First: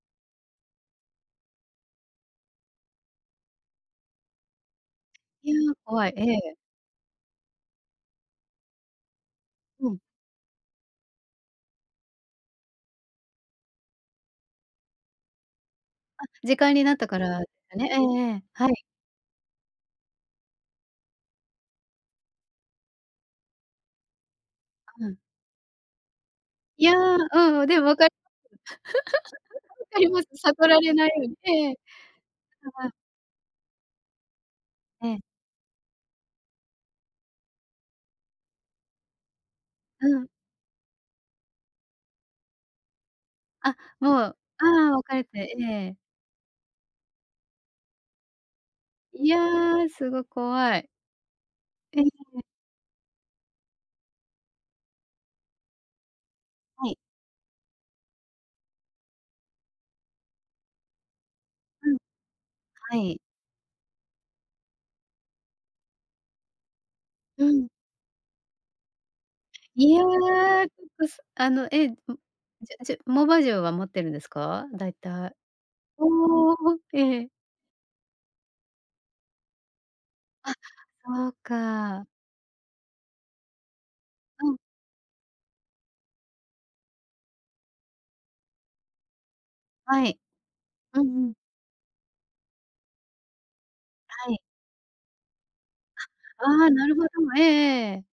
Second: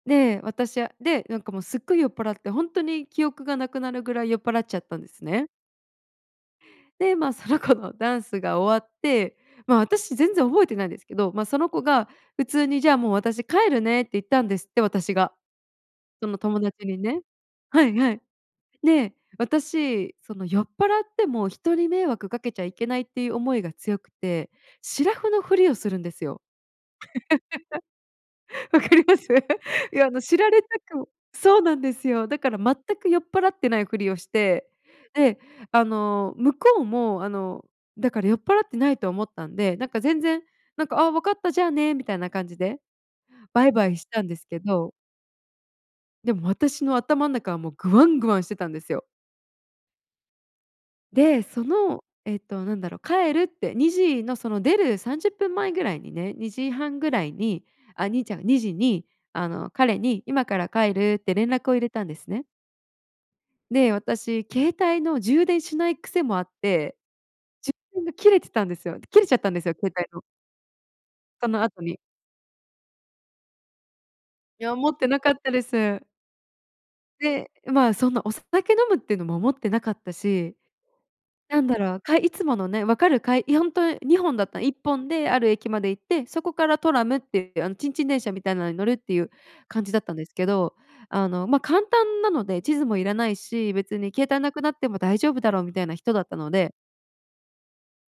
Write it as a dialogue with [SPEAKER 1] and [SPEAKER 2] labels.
[SPEAKER 1] で、私は、で、なんかもうすっごい酔っぱらって、ほんとに記憶がなくなるぐらい酔っぱらっちゃったんですね。
[SPEAKER 2] いや、怖い、ええ。
[SPEAKER 1] で、ま、その子のダンスが終わって、ま、
[SPEAKER 2] うん。
[SPEAKER 1] 私全然覚えてないんですけど、ま、その子が普通に「じゃあもう私帰るね」って言ったんですって私が。
[SPEAKER 2] あ、
[SPEAKER 1] その
[SPEAKER 2] 時
[SPEAKER 1] 友
[SPEAKER 2] 間に
[SPEAKER 1] 達
[SPEAKER 2] な
[SPEAKER 1] に
[SPEAKER 2] ったか
[SPEAKER 1] ね
[SPEAKER 2] らです
[SPEAKER 1] は
[SPEAKER 2] ね。
[SPEAKER 1] い
[SPEAKER 2] え
[SPEAKER 1] はい。
[SPEAKER 2] え、はい。
[SPEAKER 1] で私、その酔っぱらっても人に迷惑かけちゃいけないっていう思いが強くて、シ
[SPEAKER 2] う
[SPEAKER 1] ラ
[SPEAKER 2] ん。
[SPEAKER 1] フのふりをするんですよ。
[SPEAKER 2] いや、うん、でも分かります。
[SPEAKER 1] わかります？い
[SPEAKER 2] 分か
[SPEAKER 1] や
[SPEAKER 2] り
[SPEAKER 1] あの
[SPEAKER 2] ます。
[SPEAKER 1] 知られた
[SPEAKER 2] 悟られない
[SPEAKER 1] く
[SPEAKER 2] ように、
[SPEAKER 1] そう
[SPEAKER 2] ええ。
[SPEAKER 1] なんですよ。だから全
[SPEAKER 2] うん。
[SPEAKER 1] く酔っ払ってないふりをして、
[SPEAKER 2] ええ。
[SPEAKER 1] で、あの向こうもあの、だから酔っ払ってないと思ったんで、なんか
[SPEAKER 2] う
[SPEAKER 1] 全
[SPEAKER 2] ん。
[SPEAKER 1] 然なんか、「あ、わかったじゃあね」みたいな感じでバイ
[SPEAKER 2] あ、
[SPEAKER 1] バイした
[SPEAKER 2] も
[SPEAKER 1] んで
[SPEAKER 2] う、
[SPEAKER 1] すけど。
[SPEAKER 2] ああ、別れて、ええ。
[SPEAKER 1] でも私の頭ん中はもうグワングワンしてたんですよ。
[SPEAKER 2] いや、すご、怖い。
[SPEAKER 1] で、そ
[SPEAKER 2] え
[SPEAKER 1] のえっ
[SPEAKER 2] え。
[SPEAKER 1] となんだろう、帰るって2時のその出る30分前ぐらいにね、にじ
[SPEAKER 2] は
[SPEAKER 1] は
[SPEAKER 2] い。
[SPEAKER 1] んぐらいにあ、にいちゃん2時にあの彼に今から帰るって連絡を入れ
[SPEAKER 2] うん。
[SPEAKER 1] たんですね。
[SPEAKER 2] はい。
[SPEAKER 1] で、私携帯の充電しない癖もあって、
[SPEAKER 2] うん。
[SPEAKER 1] 充電が切れてたんですよ切れちゃったんですよ、
[SPEAKER 2] い
[SPEAKER 1] 携
[SPEAKER 2] や、
[SPEAKER 1] 帯
[SPEAKER 2] ウ
[SPEAKER 1] の。
[SPEAKER 2] ップス、
[SPEAKER 1] そ
[SPEAKER 2] あ
[SPEAKER 1] の
[SPEAKER 2] の、
[SPEAKER 1] 後
[SPEAKER 2] ええ、うっ、
[SPEAKER 1] に
[SPEAKER 2] じゅじゅモバ充は持ってるんです
[SPEAKER 1] い
[SPEAKER 2] か？
[SPEAKER 1] や、持
[SPEAKER 2] 大
[SPEAKER 1] ってなか
[SPEAKER 2] 体。
[SPEAKER 1] ったです。
[SPEAKER 2] おお。ええ。
[SPEAKER 1] で、う、ま、そんなお酒飲むっていうのも思ってなかった
[SPEAKER 2] あ、
[SPEAKER 1] し。
[SPEAKER 2] そう
[SPEAKER 1] なんだろう、
[SPEAKER 2] か。
[SPEAKER 1] かいつものね、分かるかいいや、本当2本
[SPEAKER 2] う
[SPEAKER 1] だっ
[SPEAKER 2] ん。
[SPEAKER 1] たら1本である駅まで行って、そこからトラムっていうあの、ちんちん電車みたいのに乗るっていう感じだっ
[SPEAKER 2] は
[SPEAKER 1] たん
[SPEAKER 2] い。
[SPEAKER 1] ですけど、
[SPEAKER 2] うん
[SPEAKER 1] あ
[SPEAKER 2] うん。
[SPEAKER 1] の、ま、簡単なので地図もいらないし、別に携
[SPEAKER 2] はい。
[SPEAKER 1] 帯なくなっても大丈夫だろうみたいな人だったの
[SPEAKER 2] あ、
[SPEAKER 1] で
[SPEAKER 2] なるほど、ええええ。